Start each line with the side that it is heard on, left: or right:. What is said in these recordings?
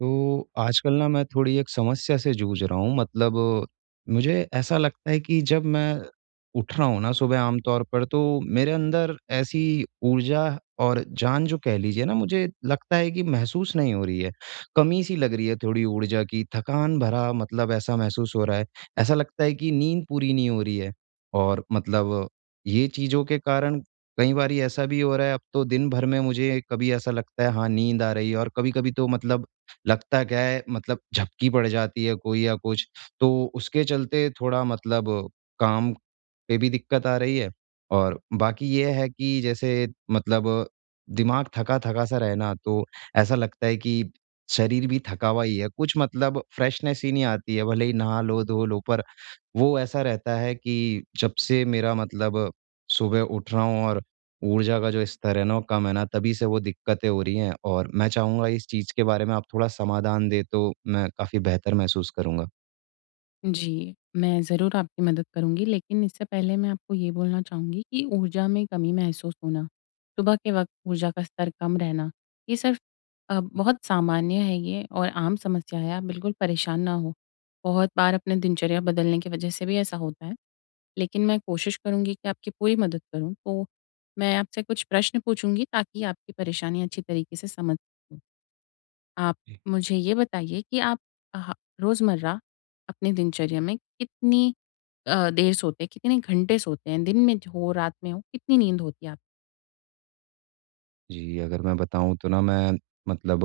right: तो आजकल ना मैं थोड़ी एक समस्या से जूझ रहा हूँ मुझे ऐसा लगता है कि जब मैं उठ रहा हूँ ना, सुबह आमतौर पर, तो मेरे अंदर ऐसी ऊर्जा और जान जो कह लीजिए ना, मुझे लगता है कि महसूस नहीं हो रही है। कमी सी लग रही है थोड़ी ऊर्जा की, थकान भरा ऐसा महसूस हो रहा है। ऐसा लगता है कि नींद पूरी नहीं हो रही है और ये चीज़ों के कारण कई बार ऐसा भी हो रहा है अब तो। दिन भर में मुझे कभी ऐसा लगता है हाँ, नींद आ रही है, और कभी कभी तो लगता क्या है, मतलब झपकी पड़ जाती है कोई या कुछ, तो उसके चलते थोड़ा काम पे भी दिक्कत आ रही है। और बाकी ये है कि जैसे मतलब दिमाग थका-थका सा रहना, तो ऐसा लगता है कि शरीर भी थका हुआ ही है, कुछ मतलब फ्रेशनेस ही नहीं आती है, भले ही नहा लो, धो लो, पर वो ऐसा रहता है कि जब से मेरा सुबह उठ रहा हूँ और ऊर्जा का जो स्तर है ना, वो कम है ना, तभी से वो दिक्कतें हो रही हैं। और मैं चाहूँगा इस चीज़ के बारे में आप थोड़ा समाधान दें, तो मैं काफ़ी बेहतर महसूस करूँगा।
left: जी, मैं ज़रूर आपकी मदद करूँगी, लेकिन इससे पहले मैं आपको ये बोलना चाहूँगी कि ऊर्जा में कमी महसूस होना, सुबह के वक़्त ऊर्जा का स्तर कम रहना, ये सिर्फ़ बहुत सामान्य है ये और आम समस्या है। आप बिल्कुल परेशान ना हों। बहुत बार अपने दिनचर्या बदलने की वजह से भी ऐसा होता है, लेकिन मैं कोशिश करूँगी कि आपकी पूरी मदद करूँ। तो मैं आपसे कुछ प्रश्न पूछूँगी ताकि आपकी परेशानी अच्छी तरीके से समझ सकूँ। आप मुझे ये बताइए कि आप ह रोज़मर्रा अपनी दिनचर्या में कितनी देर सोते हैं? कितने घंटे सोते हैं? दिन में हो, रात में हो, कितनी नींद होती है आप?
right: जी, अगर मैं बताऊँ तो ना मैं मतलब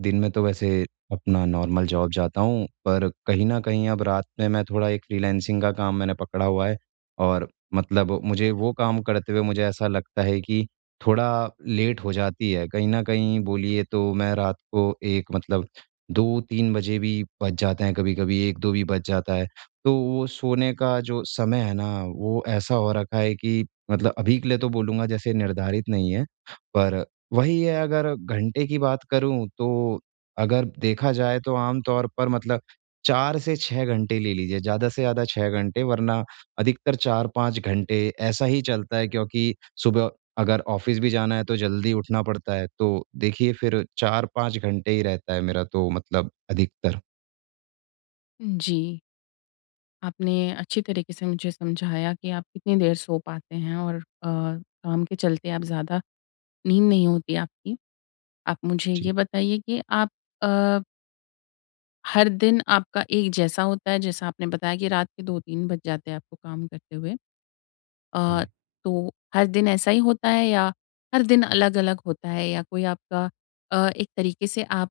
right: दिन में तो वैसे अपना नॉर्मल जॉब जाता हूँ, पर कहीं न कहीं अब रात में मैं थोड़ा एक फ्रीलांसिंग का काम मैंने पकड़ा हुआ है। और मुझे वो काम करते हुए मुझे ऐसा लगता है कि थोड़ा लेट हो जाती है। कहीं न कहीं बोलिए तो मैं रात को एक 2-3 बजे भी बज जाते हैं कभी-कभी, 1-2 भी बज जाता है। तो वो सोने का जो समय है ना, वो ऐसा हो रखा है कि अभी के लिए तो बोलूँगा जैसे निर्धारित नहीं है। पर वही है, अगर घंटे की बात करूँ तो, अगर देखा जाए तो आम तौर पर 4 से 6 घंटे ले लीजिए, ज़्यादा से ज़्यादा 6 घंटे, वरना अधिकतर 4-5 घंटे ऐसा ही चलता है। क्योंकि सुबह अगर ऑफ़िस भी जाना है तो जल्दी उठना पड़ता है, तो देखिए फिर 4-5 घंटे ही रहता है मेरा तो मतलब अधिकतर।
left: जी, आपने अच्छी तरीके से मुझे समझाया कि आप कितनी देर सो पाते हैं और काम के चलते आप ज़्यादा नींद नहीं होती आपकी। आप मुझे ये
right: जी।
left: बताइए कि आप, अ, हर दिन आपका एक जैसा होता है? जैसा आपने बताया कि रात के 2-3 बज जाते हैं आपको काम करते हुए। अ,
right: जी।
left: तो हर दिन ऐसा ही होता है या हर दिन अलग-अलग होता है, या कोई आपका एक तरीके से आप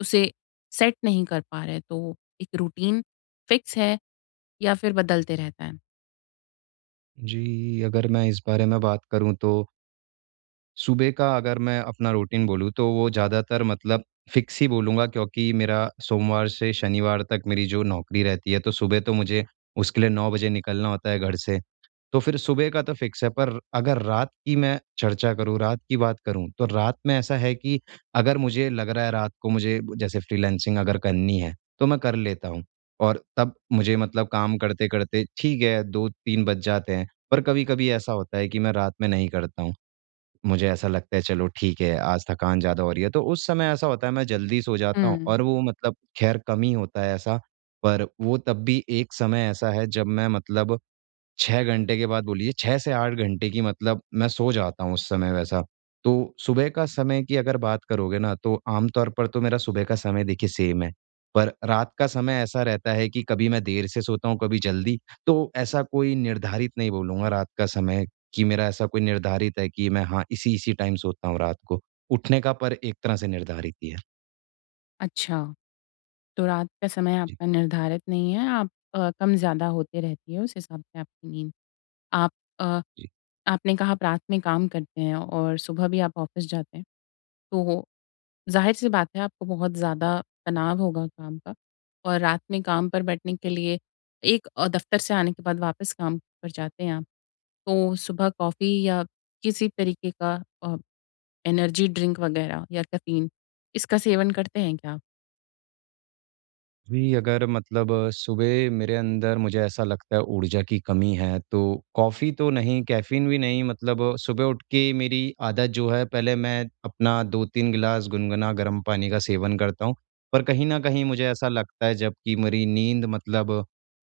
left: उसे सेट नहीं कर पा रहे, तो एक रूटीन फिक्स है या फिर बदलते रहता है?
right: जी, अगर मैं इस बारे में बात करूँ तो सुबह का अगर मैं अपना रूटीन बोलूँ तो वो ज़्यादातर फिक्स ही बोलूँगा, क्योंकि मेरा सोमवार से शनिवार तक मेरी जो नौकरी रहती है, तो सुबह तो मुझे उसके लिए 9 बजे निकलना होता है घर से। तो फिर सुबह का तो फिक्स है, पर अगर रात की मैं चर्चा करूँ, रात की बात करूँ, तो रात में ऐसा है कि अगर मुझे लग रहा है रात को मुझे जैसे फ्रीलांसिंग अगर करनी है तो मैं कर लेता हूँ। और तब मुझे मतलब काम करते-करते ठीक है 2-3 बज जाते हैं, पर कभी-कभी ऐसा होता है कि मैं रात में नहीं करता हूँ। मुझे ऐसा लगता है चलो ठीक है आज थकान ज़्यादा हो रही है, तो उस समय ऐसा होता है मैं जल्दी सो जाता हूँ।
left: हुँ।
right: और वो मतलब ख़ैर कम ही होता है ऐसा, पर वो तब भी एक समय ऐसा है जब मैं 6 घंटे के बाद बोलिए, 6 से 8 घंटे की मतलब मैं सो जाता हूँ उस समय वैसा। तो सुबह का समय की अगर बात करोगे ना, तो आम तौर पर तो मेरा सुबह का समय देखिए सेम है। पर रात का समय ऐसा रहता है कि कभी मैं देर से सोता हूँ, कभी जल्दी। तो ऐसा कोई निर्धारित नहीं बोलूँगा रात का समय कि मेरा ऐसा कोई निर्धारित है कि मैं हाँ, इसी-इसी टाइम सोता हूँ रात को। उठने का पर एक तरह से निर्धारित ही है।
left: अच्छा, तो रात का समय आपका निर्धारित नहीं है, आप कम-ज़्यादा होते रहती है उस हिसाब से आपकी नींद। आप अ,
right: जी।
left: आपने कहा आप रात में काम करते हैं और सुबह भी आप ऑफ़िस जाते हैं, तो ज़ाहिर-सी बात है आपको बहुत ज़्यादा तनाव होगा काम का। और रात में काम पर बैठने के लिए, एक दफ़्तर से आने के बाद वापस काम पर जाते हैं आप, तो सुबह कॉफ़ी या किसी तरीके का अ, एनर्जी ड्रिंक वग़ैरह या कैफ़ीन, इसका सेवन करते हैं क्या आप?
right: जी, अगर सुबह मेरे अंदर मुझे ऐसा लगता है ऊर्जा की कमी है, तो कॉफ़ी तो नहीं, कैफ़ीन भी नहीं, मतलब सुबह उठ के मेरी आदत जो है पहले मैं अपना 2-3 गिलास गुनगुना गर्म पानी का सेवन करता हूँ। पर कहीं न कहीं मुझे ऐसा लगता है जबकि मेरी नींद मतलब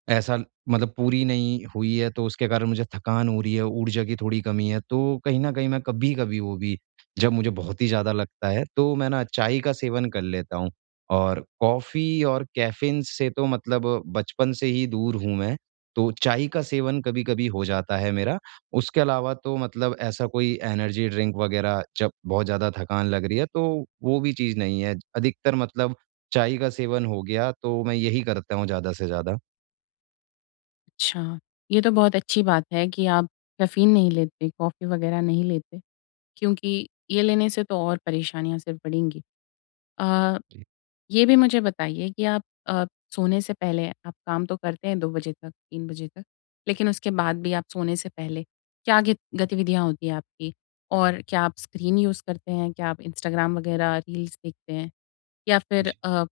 right: ऐसा मतलब पूरी नहीं हुई है, तो उसके कारण मुझे थकान हो रही है, ऊर्जा की थोड़ी कमी है। तो कहीं न कहीं मैं कभी-कभी वो भी, जब मुझे बहुत ही ज़्यादा लगता है, तो मैं ना चाय का सेवन कर लेता हूँ। और कॉफ़ी और कैफ़ीन से तो बचपन से ही दूर हूँ मैं, तो चाय का सेवन कभी-कभी हो जाता है मेरा। उसके अलावा तो मतलब ऐसा कोई एनर्जी ड्रिंक वग़ैरह, जब बहुत ज़्यादा थकान लग रही है, तो वो भी चीज़ नहीं है। अधिकतर चाय का सेवन हो गया, तो मैं यही करता हूँ ज़्यादा से ज़्यादा।
left: अच्छा, ये तो बहुत अच्छी बात है कि आप कैफ़ीन नहीं लेते, कॉफ़ी वग़ैरह नहीं लेते, क्योंकि ये लेने से तो और परेशानियाँ सिर्फ़ बढ़ेंगी। अ ये भी मुझे बताइए कि आप, सोने से पहले आप काम तो करते हैं 2 बजे तक, 3 बजे तक, लेकिन उसके बाद भी आप सोने से पहले क्या गि गतिविधियाँ होती हैं आपकी? और क्या आप स्क्रीन यूज़ करते हैं? क्या आप इंस्टाग्राम वगैरह रील्स देखते हैं? या फिर
right: जी।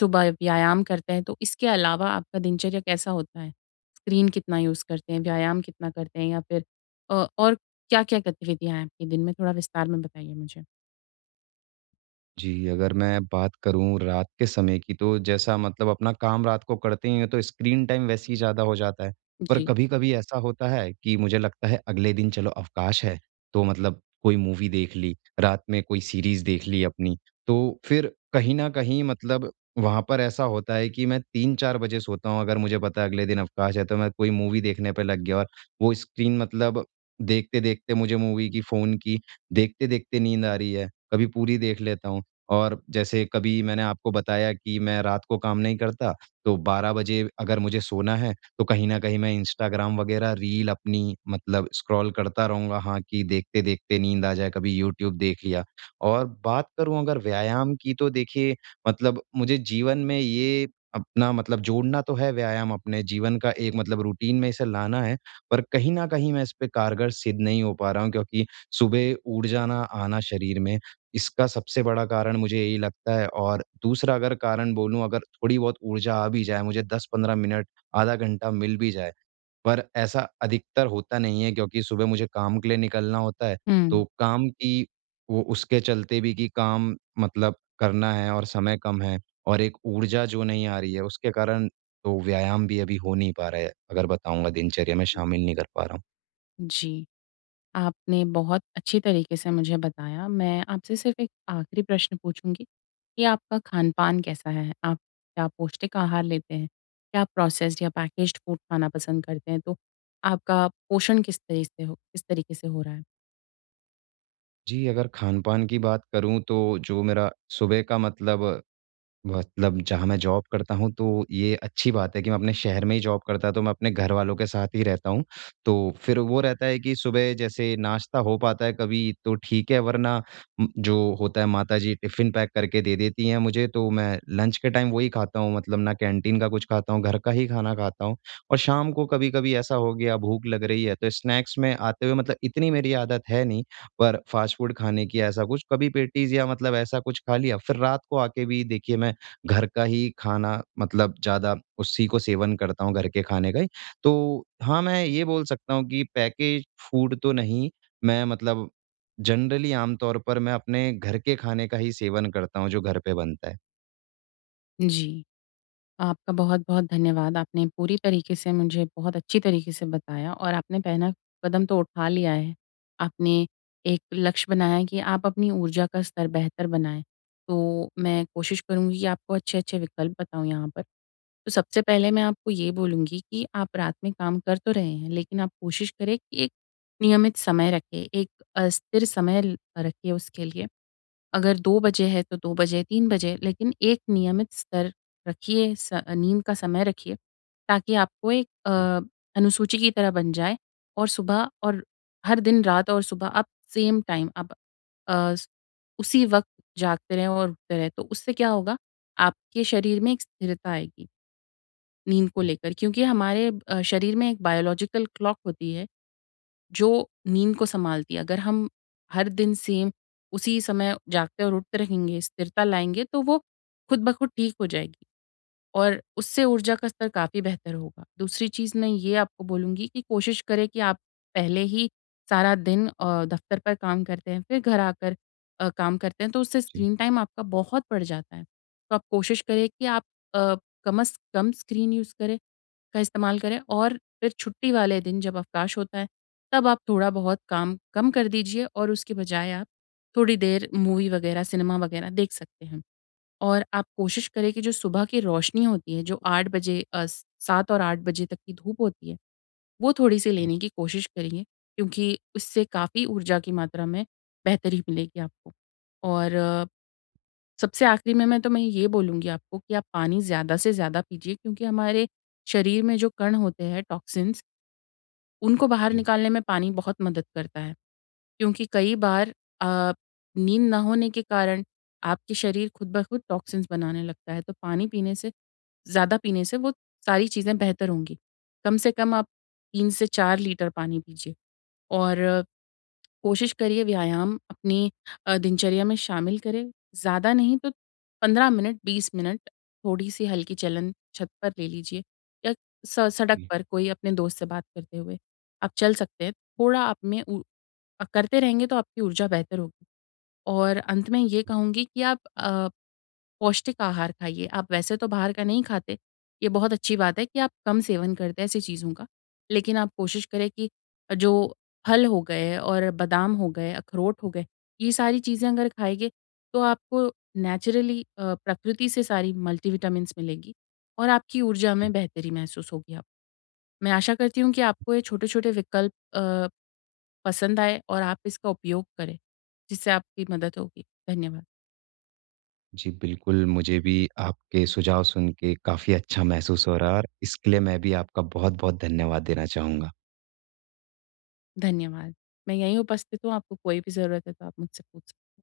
left: सुबह व्यायाम करते हैं? तो इसके अलावा आपका दिनचर्या कैसा होता है? स्क्रीन कितना यूज़ करते हैं? व्यायाम कितना करते हैं? या फिर और क्या-क्या गतिविधियाँ हैं आपके दिन में? थोड़ा विस्तार में बताइए मुझे।
right: जी, अगर मैं बात करूँ रात के समय की, तो जैसा मतलब अपना काम रात को करते हैं तो स्क्रीन टाइम वैसे ही ज़्यादा हो जाता है। पर
left: जी।
right: कभी-कभी ऐसा होता है कि मुझे लगता है अगले दिन चलो अवकाश है, तो मतलब कोई मूवी देख ली, रात में कोई सीरीज़ देख ली अपनी। तो फिर कहीं न कहीं वहाँ पर ऐसा होता है कि मैं 3-4 बजे सोता हूँ। अगर मुझे पता है अगले दिन अवकाश है तो मैं कोई मूवी देखने पे लग गया और वो स्क्रीन देखते-देखते मुझे मूवी की, फ़ोन की देखते-देखते नींद आ रही है। कभी पूरी देख लेता हूँ। और जैसे कभी मैंने आपको बताया कि मैं रात को काम नहीं करता, तो 12 बजे अगर मुझे सोना है, तो कहीं न कहीं मैं इंस्टाग्राम वगैरह रील अपनी मतलब स्क्रॉल करता रहूँगा हाँ, कि देखते-देखते नींद आ जाए, कभी यूट्यूब देख लिया। और बात करूँ अगर व्यायाम की तो देखिए मुझे जीवन में ये अपना मतलब जोड़ना तो है, व्यायाम अपने जीवन का एक मतलब रूटीन में इसे लाना है, पर कहीं न कहीं मैं इस पे कारगर सिद्ध नहीं हो पा रहा हूँ, क्योंकि सुबह ऊर्जा ना आना शरीर में इसका सबसे बड़ा कारण मुझे यही लगता है। और दूसरा अगर कारण बोलूँ, अगर थोड़ी बहुत ऊर्जा आ भी जाए, मुझे 10-15 मिनट, आधा घंटा मिल भी जाए, पर ऐसा अधिकतर होता नहीं है क्योंकि सुबह मुझे काम के लिए निकलना होता है,
left: हुँ।
right: तो काम की वो, उसके चलते भी कि काम मतलब करना है और समय कम है और एक ऊर्जा जो नहीं आ रही है, उसके कारण तो व्यायाम भी अभी हो नहीं पा रहा है, अगर बताऊँगा, दिनचर्या में शामिल नहीं कर पा रहा हूँ।
left: जी। आपने बहुत अच्छी तरीके से मुझे बताया। मैं आपसे सिर्फ़ एक आखिरी प्रश्न पूछूँगी कि आपका खान-पान कैसा है? आप क्या पौष्टिक आहार लेते हैं? क्या आप प्रोसेस्ड या पैकेज्ड फूड खाना पसंद करते हैं? तो आपका पोषण किस तरीके से हो रहा है?
right: जी, अगर खान-पान की बात करूँ तो जो मेरा सुबह का मतलब जहाँ मैं जॉब करता हूँ, तो ये अच्छी बात है कि मैं अपने शहर में ही जॉब करता तो मैं अपने घरवालों के साथ ही रहता हूँ। तो फिर वो रहता है कि सुबह जैसे नाश्ता हो पाता है कभी तो ठीक है, वरना जो होता है माताजी टिफ़िन पैक करके दे देती हैं मुझे, तो मैं लंच के टाइम वही खाता हूँ, मतलब ना कैंटीन का कुछ खाता हूँ, घर का ही खाना खाता हूँ। और शाम को कभी-कभी ऐसा हो गया भूख लग रही है तो स्नैक्स में आते हुए, मतलब इतनी मेरी आदत है नहीं पर फ़ास्ट फ़ूड खाने की, ऐसा कुछ, कभी पेटीज़ या मतलब ऐसा कुछ खा लिया। फिर रात को आके भी देखिए मैं घर का ही खाना ज़्यादा उसी को सेवन करता हूँ, घर के खाने का ही। तो हाँ, मैं ये बोल सकता हूँ कि पैकेज फूड तो नहीं, मैं जनरली आम तौर पर मैं अपने घर के खाने का ही सेवन करता हूँ जो घर पे बनता है।
left: जी। आपका बहुत-बहुत धन्यवाद। आपने पूरी तरीके से मुझे बहुत अच्छी तरीके से बताया और आपने पहला कदम तो उठा लिया है। आपने एक लक्ष्य बनाया है कि आप अपनी ऊर्जा का स्तर बेहतर बनाएँ। तो मैं कोशिश करूँगी कि आपको अच्छे-अच्छे विकल्प बताऊँ यहाँ पर। तो सबसे पहले मैं आपको ये बोलूँगी कि आप रात में काम कर तो रहे हैं, लेकिन आप कोशिश करें कि एक नियमित समय रखें, एक स्थिर समय ल रखिए उसके लिए। अगर 2 बजे है तो 2 बजे, 3 बजे, लेकिन एक नियमित स्तर रखिए, स नींद का समय रखिए, ताकि आपको एक
right: जी।
left: अनुसूची की तरह बन जाए। और सुबह और हर दिन रात और सुबह आप सेम टाइम आप, अ, स- उसी वक़्त जागते रहें और उठते रहें। तो उससे क्या होगा, आपके शरीर में एक स्थिरता आएगी नींद को
right: जी,
left: लेकर, क्योंकि हमारे शरीर में एक बायोलॉजिकल क्लॉक होती है, जो नींद को सँभालती है। अगर हम हर दिन सेम उसी समय जागते और उठते रहेंगे, स्थिरता लाएँगे, तो वो खुद ब खुद ठीक हो जाएगी और उससे ऊर्जा का स्तर काफ़ी बेहतर होगा। दूसरी चीज़ मैं ये आपको बोलूँगी कि कोशिश करें कि आप, पहले ही सारा दिन दफ़्तर पर काम करते हैं, फिर घर आकर काम करते हैं, तो उससे
right: जी,
left: स्क्रीन टाइम आपका बहुत बढ़ जाता है। तो आप कोशिश करें कि आप अ, कम से कम स्क्रीन यूज़ करें। का इस्तेमाल करें। और फिर छुट्टी वाले दिन जब अवकाश होता है, तब आप थोड़ा बहुत काम कम कर दीजिए और उसके बजाय आप थोड़ी देर मूवी वगैरह, सिनेमा वगैरह देख सकते हैं। और आप कोशिश करें कि जो सुबह की रोशनी होती है, जो 7 और 8 बजे तक की धूप होती है, वो थोड़ी-सी
right: जी,
left: लेने की कोशिश करिए, क्योंकि उससे काफ़ी ऊर्जा की मात्रा में बेहतरी मिलेगी आपको। और सबसे आखिरी में मैं ये बोलूँगी आपको कि आप पानी ज़्यादा से ज़्यादा पीजिए, क्योंकि हमारे शरीर में जो कण होते हैं टॉक्सिन्स, उनको बाहर
right: जी,
left: निकालने में पानी बहुत मदद करता है। क्योंकि कई बार अ, नींद ना होने के कारण आपके शरीर खुद ब खुद टॉक्सिन्स बनाने लगता है, तो पानी पीने से ज़्यादा पीने से वो सारी चीज़ें बेहतर होंगी। कम से कम आप 3 से 4 लीटर पानी पीजिए और कोशिश करिए व्यायाम अपनी दिनचर्या में शामिल करें। ज़्यादा नहीं तो 15 मिनट, 20 मिनट थोड़ी-सी हल्की चलन छत पर ले लीजिए या स सड़क
right: जी,
left: पर कोई अपने दोस्त से बात करते हुए आप चल सकते हैं। थोड़ा आप में करते रहेंगे तो आपकी ऊर्जा बेहतर होगी। और अंत में ये कहूँगी कि आप पौष्टिक आहार खाइए। आप वैसे तो बाहर का नहीं खाते, ये बहुत अच्छी बात है कि आप कम सेवन करते हैं ऐसी चीज़ों का। लेकिन आप कोशिश करें कि जो फल हो गए और बादाम हो गए, अखरोट हो गए, ये सारी चीज़ें अगर खाएँगे तो आपको नेचुरली प्रकृति से सारी मल्टीविटामिन्स मिलेंगी और आपकी ऊर्जा में
right: जी।
left: बेहतरी महसूस होगी आप। मैं आशा करती हूँ कि आपको ये छोटे-छोटे विकल्प पसंद आए और आप इसका उपयोग करें, जिससे आपकी मदद होगी। धन्यवाद।
right: जी, बिल्कुल मुझे भी आपके सुझाव सुन के काफ़ी अच्छा महसूस हो रहा है और इसके लिए मैं भी आपका बहुत-बहुत धन्यवाद देना चाहूँगा।
left: धन्यवाद। मैं यहीं उपस्थित हूँ, आपको कोई भी ज़रूरत है तो आप मुझसे पूछ सक